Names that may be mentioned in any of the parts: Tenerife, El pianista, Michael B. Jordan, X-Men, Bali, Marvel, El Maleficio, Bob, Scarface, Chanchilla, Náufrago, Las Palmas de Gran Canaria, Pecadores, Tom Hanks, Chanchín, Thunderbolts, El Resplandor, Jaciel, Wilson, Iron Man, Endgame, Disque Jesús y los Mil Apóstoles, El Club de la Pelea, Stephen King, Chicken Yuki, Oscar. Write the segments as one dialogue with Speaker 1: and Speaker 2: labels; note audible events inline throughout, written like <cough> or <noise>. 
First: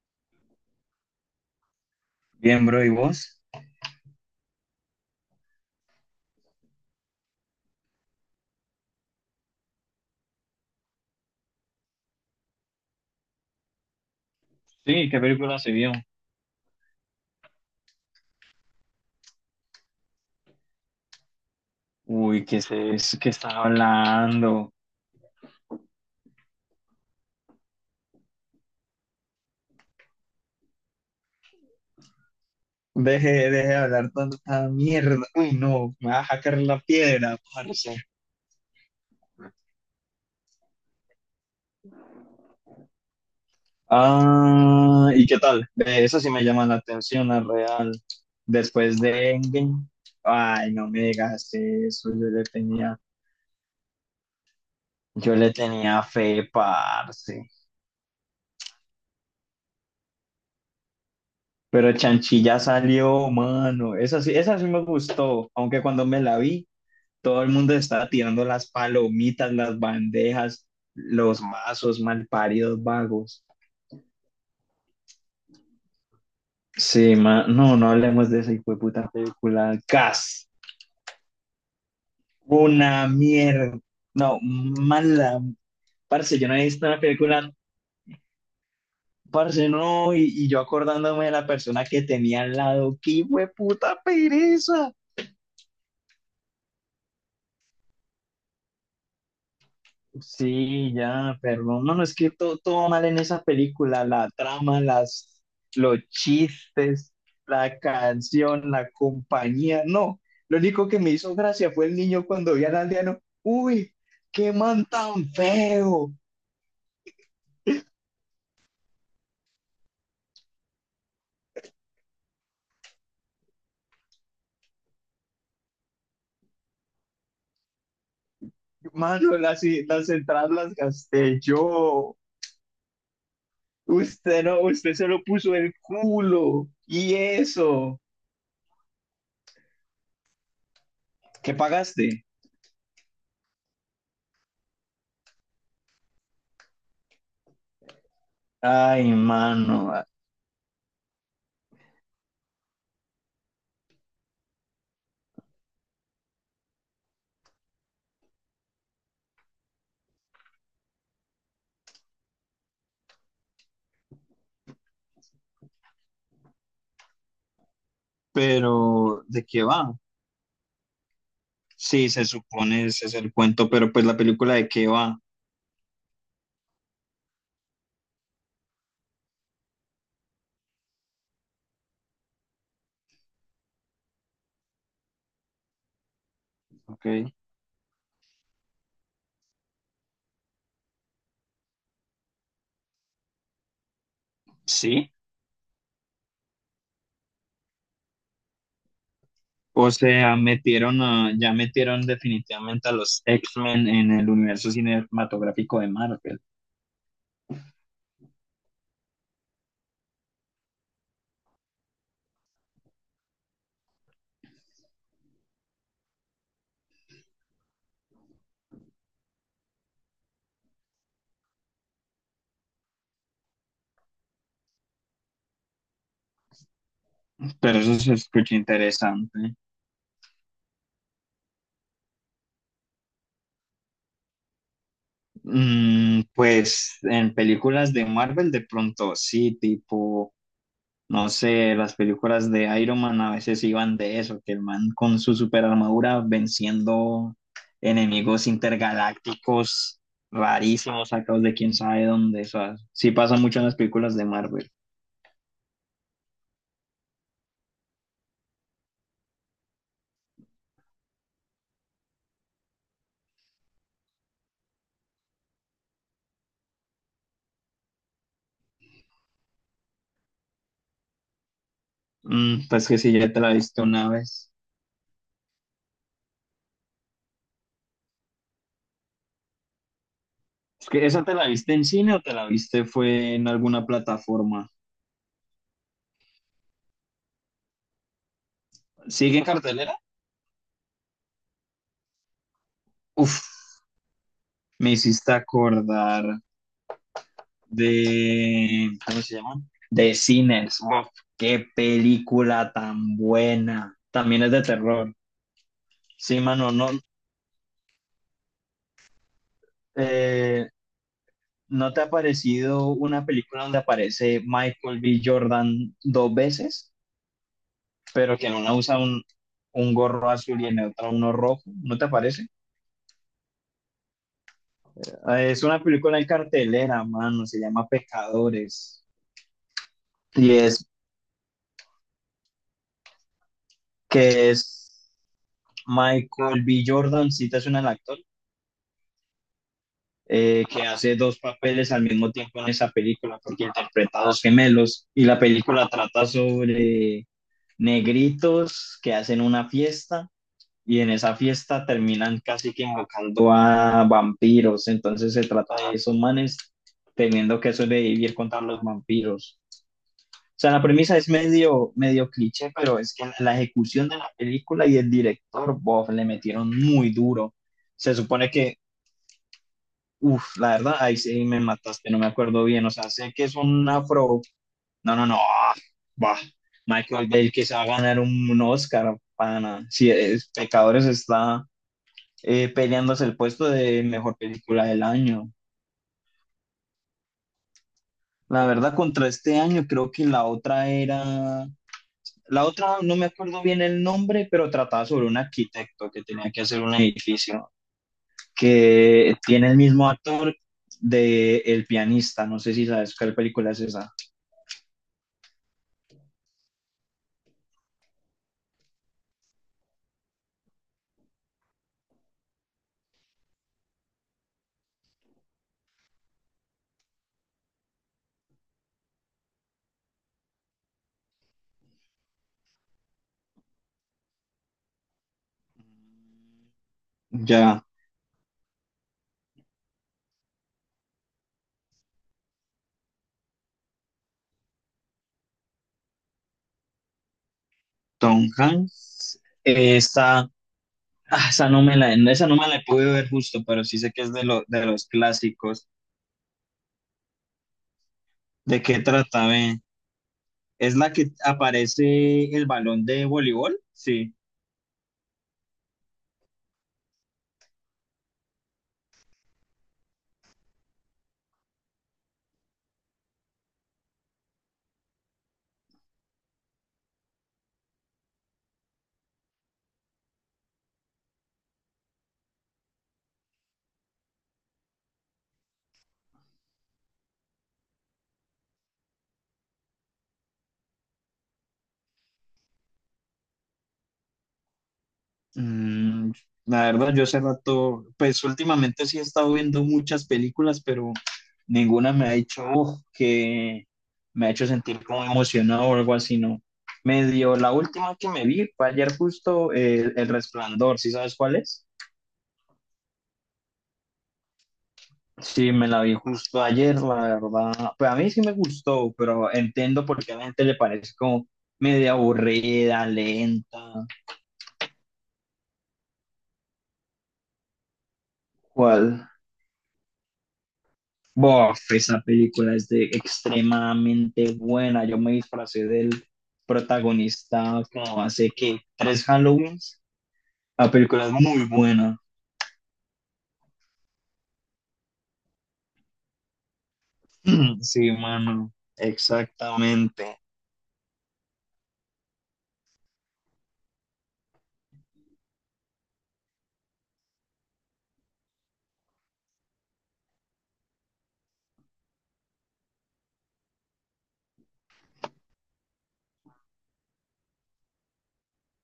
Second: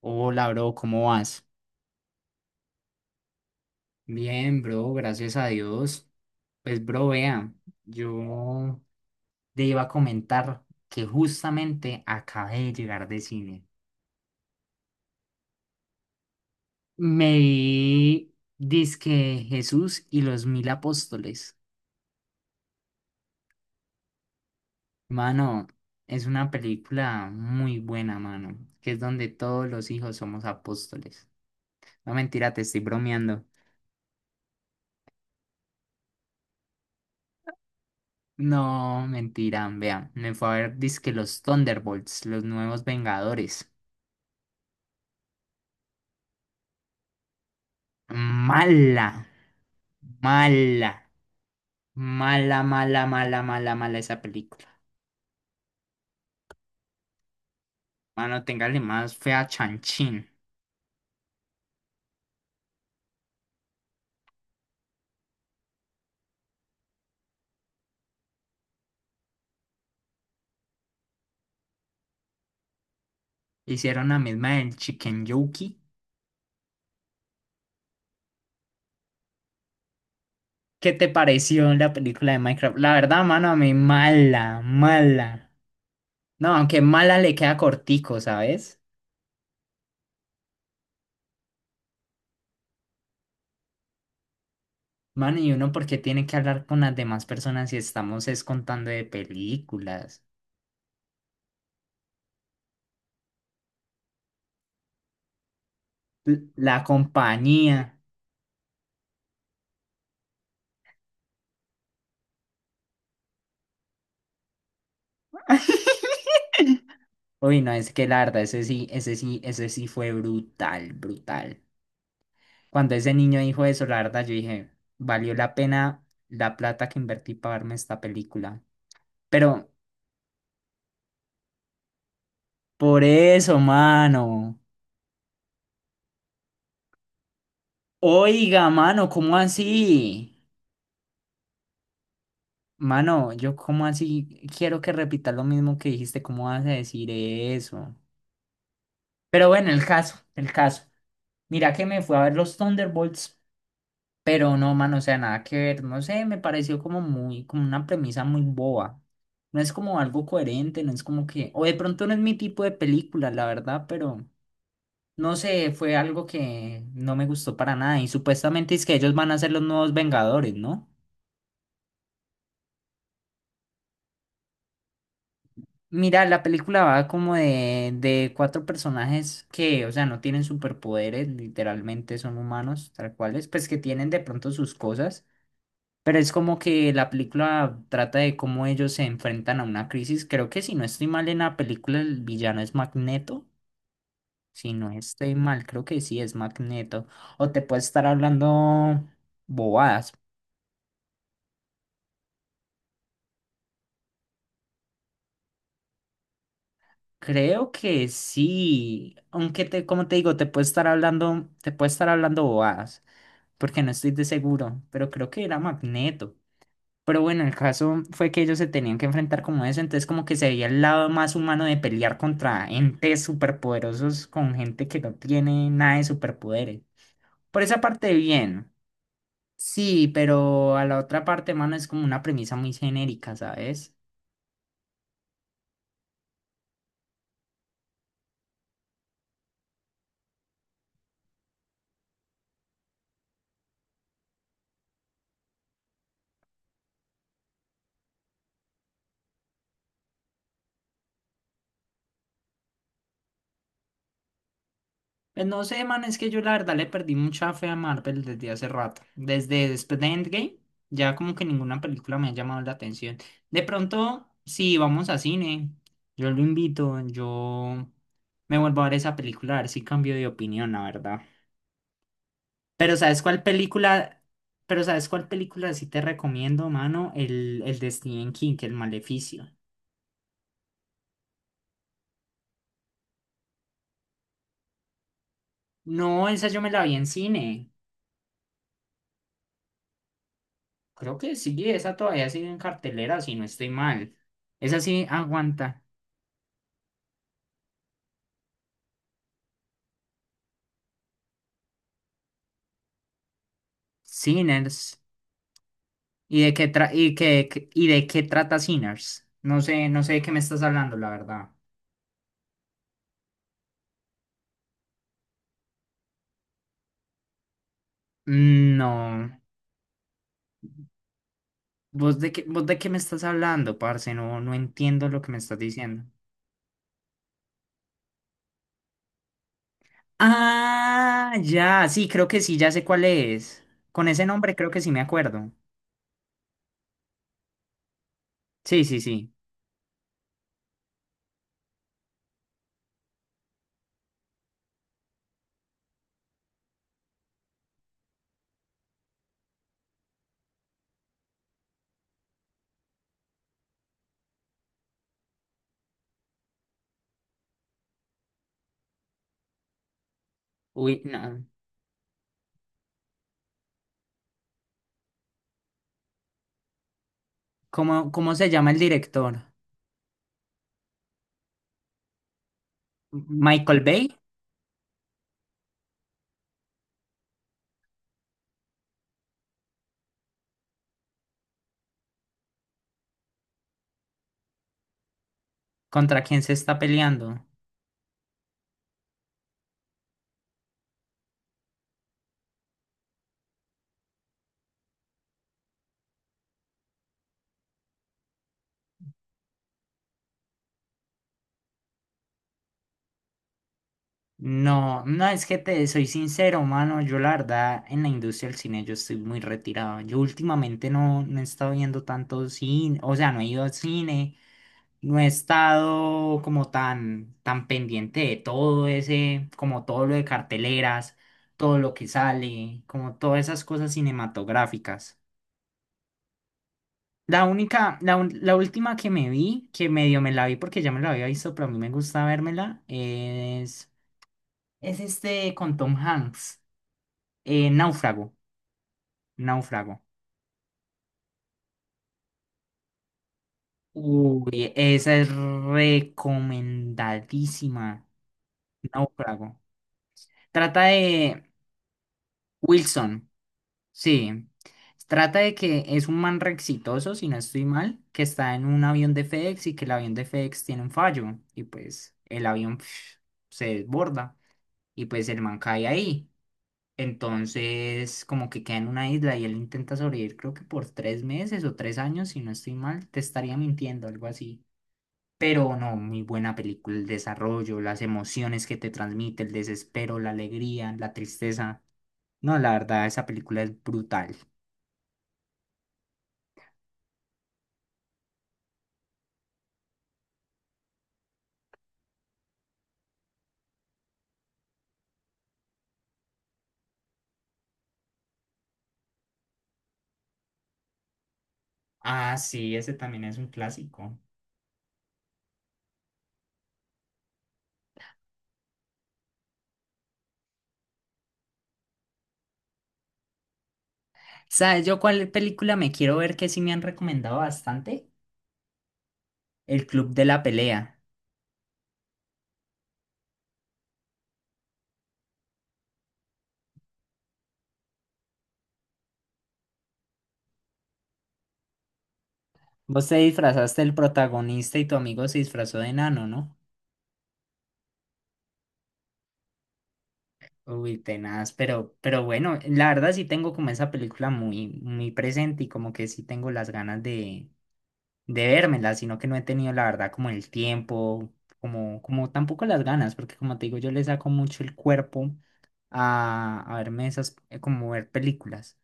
Speaker 1: Hola, bro, ¿cómo vas?
Speaker 2: Bien, bro, ¿y vos?
Speaker 1: Bien, bro, gracias a Dios. Pues, bro, vea, yo te iba a comentar que justamente acabé de llegar de cine.
Speaker 2: Sí, ¿qué película se vio?
Speaker 1: Me vi Disque Jesús y los Mil Apóstoles.
Speaker 2: Uy, ¿qué es eso? ¿Qué están hablando?
Speaker 1: Mano, es una película muy buena, mano, que es donde todos los hijos somos apóstoles. No, mentira, te estoy
Speaker 2: Deje,
Speaker 1: bromeando.
Speaker 2: deje de hablar tanta mierda. Uy, no, me va a sacar la piedra, parce.
Speaker 1: No, mentira, vea, me fue a ver Disque los Thunderbolts, los nuevos Vengadores.
Speaker 2: Ah, ¿y qué tal? De eso sí me llama la atención, la real. Después
Speaker 1: Mala,
Speaker 2: de Endgame, ay, no
Speaker 1: mala,
Speaker 2: me digas eso, yo le
Speaker 1: mala,
Speaker 2: tenía,
Speaker 1: mala, mala, mala, mala esa película.
Speaker 2: yo le tenía fe, parce.
Speaker 1: Mano, téngale más fe a Chanchín.
Speaker 2: Pero Chanchilla salió, mano. Esa sí me gustó, aunque cuando me la vi, todo el mundo estaba tirando las palomitas, las bandejas, los vasos malparidos vagos.
Speaker 1: Hicieron la misma del Chicken Yuki.
Speaker 2: Sí, no, no hablemos de esa hijueputa película. Gas,
Speaker 1: ¿Qué te pareció la película de Minecraft? La
Speaker 2: una
Speaker 1: verdad, mano, a mí
Speaker 2: mierda. No,
Speaker 1: mala,
Speaker 2: mala.
Speaker 1: mala.
Speaker 2: Parce, yo no
Speaker 1: No,
Speaker 2: he
Speaker 1: aunque
Speaker 2: visto una
Speaker 1: mala le
Speaker 2: película,
Speaker 1: queda cortico, ¿sabes?
Speaker 2: parce, no, y yo acordándome de la persona que tenía al lado. ¡Qué hijueputa pereza!
Speaker 1: Mano, y uno porque tiene que hablar con las demás personas si estamos es contando de películas.
Speaker 2: Sí, ya, pero no, no, no, es que todo mal en esa película, la trama, los
Speaker 1: La
Speaker 2: chistes, la
Speaker 1: compañía.
Speaker 2: canción, la compañía, no, lo único que me hizo gracia fue el niño cuando vi al aldeano, uy, qué man tan
Speaker 1: <laughs>
Speaker 2: feo,
Speaker 1: Uy, no, es que la verdad, ese sí, ese sí, ese sí fue brutal, brutal. Cuando ese niño dijo eso, la verdad, yo dije, valió la pena la plata que invertí para verme esta película.
Speaker 2: mano. las,
Speaker 1: Pero
Speaker 2: las entradas las gasté yo,
Speaker 1: por eso,
Speaker 2: usted
Speaker 1: mano.
Speaker 2: no, usted se lo puso el culo, y eso,
Speaker 1: Oiga, mano, ¿cómo así?
Speaker 2: ¿qué pagaste?
Speaker 1: Mano, yo cómo así quiero que repitas lo mismo que dijiste, ¿cómo vas a decir eso?
Speaker 2: Ay,
Speaker 1: Pero bueno, el
Speaker 2: mano.
Speaker 1: caso, el caso. Mira que me fui a ver los Thunderbolts. Pero no, mano, o sea, nada que ver, no sé, me pareció como una premisa muy boba. No es como algo coherente, no es como que, o de pronto no es mi tipo de película, la verdad, pero no sé, fue algo que no me gustó para nada. Y supuestamente es que ellos
Speaker 2: Pero,
Speaker 1: van a
Speaker 2: ¿de
Speaker 1: ser los
Speaker 2: qué
Speaker 1: nuevos
Speaker 2: va?
Speaker 1: Vengadores, ¿no?
Speaker 2: Sí, se supone ese es el cuento, pero pues la película de qué va,
Speaker 1: Mira, la película va como de cuatro personajes que, o sea, no tienen superpoderes, literalmente son humanos, tal cuales, pues que tienen de pronto sus cosas. Pero es como que
Speaker 2: ¿ok?
Speaker 1: la película trata de cómo ellos se enfrentan a una crisis. Creo que si no estoy mal en la película, el villano es Magneto. Si no
Speaker 2: Sí.
Speaker 1: estoy mal, creo que sí es Magneto. O te puede estar hablando
Speaker 2: O
Speaker 1: bobadas.
Speaker 2: sea, ya metieron definitivamente a los X-Men en el universo cinematográfico de Marvel.
Speaker 1: Creo que sí. Aunque te, como te digo, te puede estar hablando bobadas. Porque no estoy de seguro. Pero creo que era Magneto. Pero bueno, el caso fue que ellos se tenían que enfrentar como eso, entonces como que se veía el lado más humano de pelear contra entes superpoderosos con gente que no tiene nada de superpoderes. Por
Speaker 2: Pero
Speaker 1: esa
Speaker 2: eso se
Speaker 1: parte
Speaker 2: escucha
Speaker 1: bien,
Speaker 2: interesante.
Speaker 1: sí, pero a la otra parte, mano, es como una premisa muy genérica, ¿sabes?
Speaker 2: Mm, pues en películas de Marvel de pronto sí, tipo, no sé, las películas de Iron Man a veces iban de eso, que el man con su super armadura venciendo enemigos intergalácticos rarísimos, sacados de quién sabe dónde. O sea, sí pasa mucho en las películas de Marvel.
Speaker 1: Pues no sé, man, es que yo la verdad le perdí mucha fe a Marvel desde hace rato. Desde después de Endgame, ya como que ninguna película me ha llamado la atención. De pronto, si vamos a cine, yo lo invito, yo me vuelvo a ver esa película, a ver si cambio de opinión, la verdad.
Speaker 2: Mm, pues
Speaker 1: Pero
Speaker 2: que si
Speaker 1: ¿sabes
Speaker 2: ya te
Speaker 1: cuál
Speaker 2: la viste una
Speaker 1: película?
Speaker 2: vez.
Speaker 1: Pero ¿sabes cuál película sí te recomiendo, mano? El de Stephen King, El Maleficio.
Speaker 2: Es que ¿esa te la viste en cine o te la viste fue en alguna plataforma?
Speaker 1: No, esa yo me la vi en cine.
Speaker 2: ¿Sigue en cartelera?
Speaker 1: Creo que sí, esa todavía sigue en cartelera, si
Speaker 2: Uf,
Speaker 1: no estoy mal. Esa
Speaker 2: me
Speaker 1: sí
Speaker 2: hiciste
Speaker 1: aguanta.
Speaker 2: acordar de, ¿cómo se llama?, de Sinners. Uf, qué película tan buena. También es de
Speaker 1: Sinners.
Speaker 2: terror. Sí,
Speaker 1: ¿Y de
Speaker 2: mano,
Speaker 1: qué tra-
Speaker 2: no,
Speaker 1: y qué- qué- y de qué trata Sinners? No sé, no sé de qué me estás
Speaker 2: eh,
Speaker 1: hablando, la verdad.
Speaker 2: ¿no te ha parecido una película donde aparece Michael B. Jordan dos veces, pero que en una
Speaker 1: Mm,
Speaker 2: usa un,
Speaker 1: no.
Speaker 2: un gorro azul y en otra uno rojo? ¿No te
Speaker 1: ¿Vos de qué,
Speaker 2: parece?
Speaker 1: vos de qué me estás hablando, parce? No, no entiendo lo que me estás
Speaker 2: Es una
Speaker 1: diciendo.
Speaker 2: película en cartelera, mano, se llama Pecadores. Y es
Speaker 1: Ah, ya, sí, creo que sí, ya sé cuál es. Con ese
Speaker 2: que
Speaker 1: nombre creo que sí me
Speaker 2: es
Speaker 1: acuerdo.
Speaker 2: Michael B. Jordan, si te suena el actor.
Speaker 1: Sí, sí, sí.
Speaker 2: Que hace dos papeles al mismo tiempo en esa película, porque interpreta a dos gemelos y la película trata sobre negritos que hacen una fiesta y en esa fiesta terminan casi que invocando a vampiros, entonces se trata de esos manes teniendo que sobrevivir contra los vampiros. O sea, la
Speaker 1: Uy,
Speaker 2: premisa es
Speaker 1: no.
Speaker 2: medio, medio cliché, pero es que la ejecución de la película y el director, Bob, le metieron muy duro.
Speaker 1: ¿Cómo,
Speaker 2: Se
Speaker 1: cómo
Speaker 2: supone
Speaker 1: se llama el
Speaker 2: que
Speaker 1: director?
Speaker 2: Uf, la verdad, ahí sí me mataste, no me acuerdo bien. O sea, sé que es
Speaker 1: ¿Michael
Speaker 2: un
Speaker 1: Bay?
Speaker 2: afro. No, no, no. Bah, Michael Bell que se va a ganar un Oscar, pana. Si es, Pecadores está peleándose el puesto de mejor película del año.
Speaker 1: ¿Contra quién se está peleando?
Speaker 2: La verdad, contra este año, creo que la otra era. La otra, no me acuerdo bien el nombre, pero trataba sobre un arquitecto que tenía que hacer un edificio que tiene el mismo actor de El pianista. No sé si sabes cuál película es esa.
Speaker 1: No, no, es que te soy sincero, mano. Yo la verdad, en la industria del cine yo estoy muy retirado. Yo últimamente no, no he estado viendo tanto cine, o sea, no he ido al cine, no he estado como tan, tan pendiente de todo ese, como todo lo de carteleras, todo lo que sale, como todas esas cosas cinematográficas. La
Speaker 2: Ya.
Speaker 1: única, la última que me vi, que medio me la vi porque ya me la había visto, pero a mí me gusta vérmela, es... Es este con Tom Hanks. Náufrago.
Speaker 2: Tom Hanks,
Speaker 1: Náufrago.
Speaker 2: esa no me la pude ver justo, pero sí sé que es de,
Speaker 1: Uy,
Speaker 2: de los
Speaker 1: esa es
Speaker 2: clásicos.
Speaker 1: recomendadísima.
Speaker 2: ¿De qué trata,
Speaker 1: Náufrago.
Speaker 2: ve?
Speaker 1: Trata
Speaker 2: ¿Es la que
Speaker 1: de...
Speaker 2: aparece el balón de
Speaker 1: Wilson.
Speaker 2: voleibol? Sí.
Speaker 1: Sí. Trata de que es un man re exitoso, si no estoy mal, que está en un avión de FedEx y que el avión de FedEx tiene un fallo. Y pues el avión pf, se desborda. Y pues el man cae ahí. Entonces, como que queda en una isla y él intenta sobrevivir, creo que por 3 meses o 3 años, si no estoy mal, te estaría mintiendo, algo así. Pero no, muy buena película, el desarrollo, las emociones que te transmite, el desespero, la alegría, la tristeza. No, la verdad, esa película es brutal.
Speaker 2: Mm, la verdad, yo hace rato, pues últimamente sí he estado viendo muchas películas, pero ninguna me ha hecho "Uf", que me ha hecho sentir como emocionado o algo así, ¿no? Medio, la última que me vi fue ayer justo El Resplandor, ¿sí sabes cuál es?
Speaker 1: Ah, sí, ese también es un clásico.
Speaker 2: Sí, me la vi justo ayer, la verdad. Pues a mí sí me gustó, pero entiendo por qué a la gente le parece como media aburrida, lenta.
Speaker 1: ¿Sabes yo cuál película me quiero ver que sí me han recomendado bastante?
Speaker 2: ¿Cuál?
Speaker 1: El Club de la Pelea.
Speaker 2: Bof, esa película es de extremadamente buena. Yo me disfracé del protagonista como hace que tres Halloweens. La película es muy buena.
Speaker 1: Vos te disfrazaste del protagonista y tu amigo se disfrazó de enano, ¿no?
Speaker 2: <clears throat> Sí, mano, exactamente.
Speaker 1: Uy, tenaz, pero bueno, la verdad sí tengo como esa película muy, muy presente y como que sí tengo las ganas de vérmela, sino que no he tenido la verdad como el tiempo, como, como tampoco las ganas, porque como te digo, yo le saco mucho el cuerpo a verme esas, como ver películas.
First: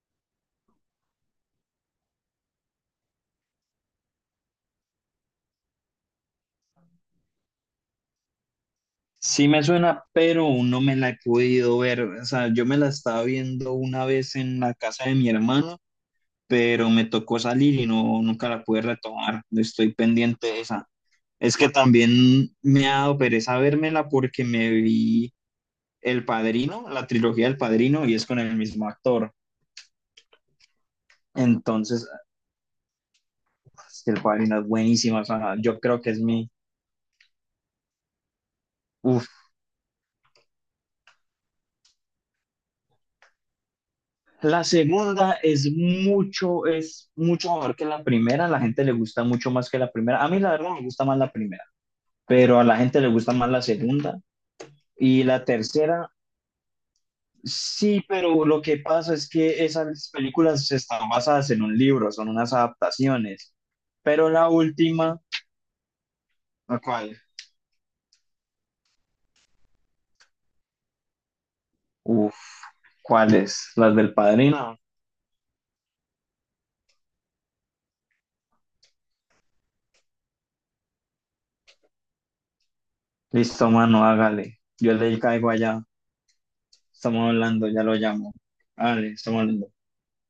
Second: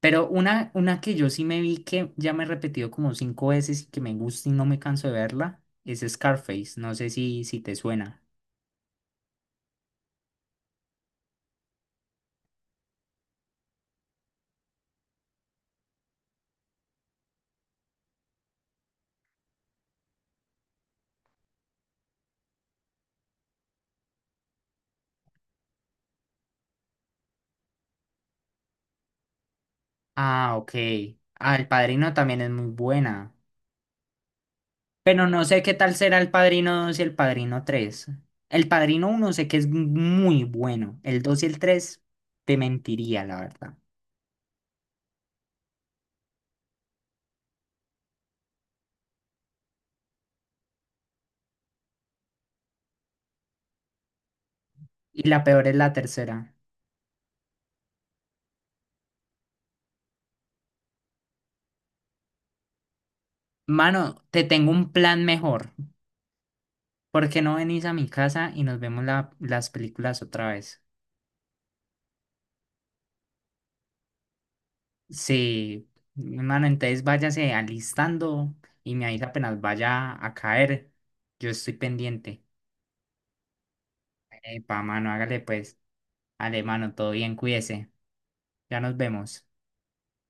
Speaker 1: Pero una que yo sí me vi que ya me he repetido como cinco veces y que me gusta y no me canso de verla, es Scarface, no sé si te suena.
Speaker 2: Sí me suena, pero no me la he podido ver. O sea, yo me la estaba viendo una vez en la casa de mi hermano, pero me tocó salir y no, nunca la pude retomar. Estoy pendiente de esa. Es que también me ha dado pereza vérmela porque me vi El Padrino, la trilogía del Padrino, y es con el mismo actor.
Speaker 1: Ah, ok. Ah, El
Speaker 2: Entonces,
Speaker 1: Padrino también es muy buena.
Speaker 2: el Padrino es buenísima, o
Speaker 1: Pero no
Speaker 2: sea,
Speaker 1: sé qué
Speaker 2: yo
Speaker 1: tal
Speaker 2: creo que
Speaker 1: será
Speaker 2: es
Speaker 1: el
Speaker 2: mi...
Speaker 1: Padrino dos y el Padrino tres. El Padrino
Speaker 2: Uf.
Speaker 1: uno sé que es muy bueno. El 2 y el 3 te mentiría, la verdad.
Speaker 2: La segunda es mucho mejor que la primera, a la gente le gusta mucho más que la primera. A mí la verdad me gusta más la primera, pero a la gente le gusta más la segunda. Y
Speaker 1: Y la
Speaker 2: la
Speaker 1: peor es la
Speaker 2: tercera,
Speaker 1: tercera.
Speaker 2: sí, pero lo que pasa es que esas películas están basadas en un libro, son unas adaptaciones.
Speaker 1: Mano,
Speaker 2: Pero
Speaker 1: te
Speaker 2: la
Speaker 1: tengo un
Speaker 2: última,
Speaker 1: plan mejor.
Speaker 2: ¿la cuál?
Speaker 1: ¿Por qué no venís a mi casa y nos vemos las películas otra vez?
Speaker 2: Uf, ¿cuáles? ¿Las del padrino?
Speaker 1: Sí, mano, entonces váyase alistando y me avisa apenas vaya a caer. Yo estoy pendiente.
Speaker 2: Listo, mano, hágale.
Speaker 1: Epa,
Speaker 2: Yo
Speaker 1: mano,
Speaker 2: le
Speaker 1: hágale
Speaker 2: caigo
Speaker 1: pues.
Speaker 2: allá.
Speaker 1: Ale mano, todo
Speaker 2: Estamos
Speaker 1: bien,
Speaker 2: hablando, ya
Speaker 1: cuídese.
Speaker 2: lo llamo.
Speaker 1: Ya nos
Speaker 2: Hágale, estamos
Speaker 1: vemos.
Speaker 2: hablando.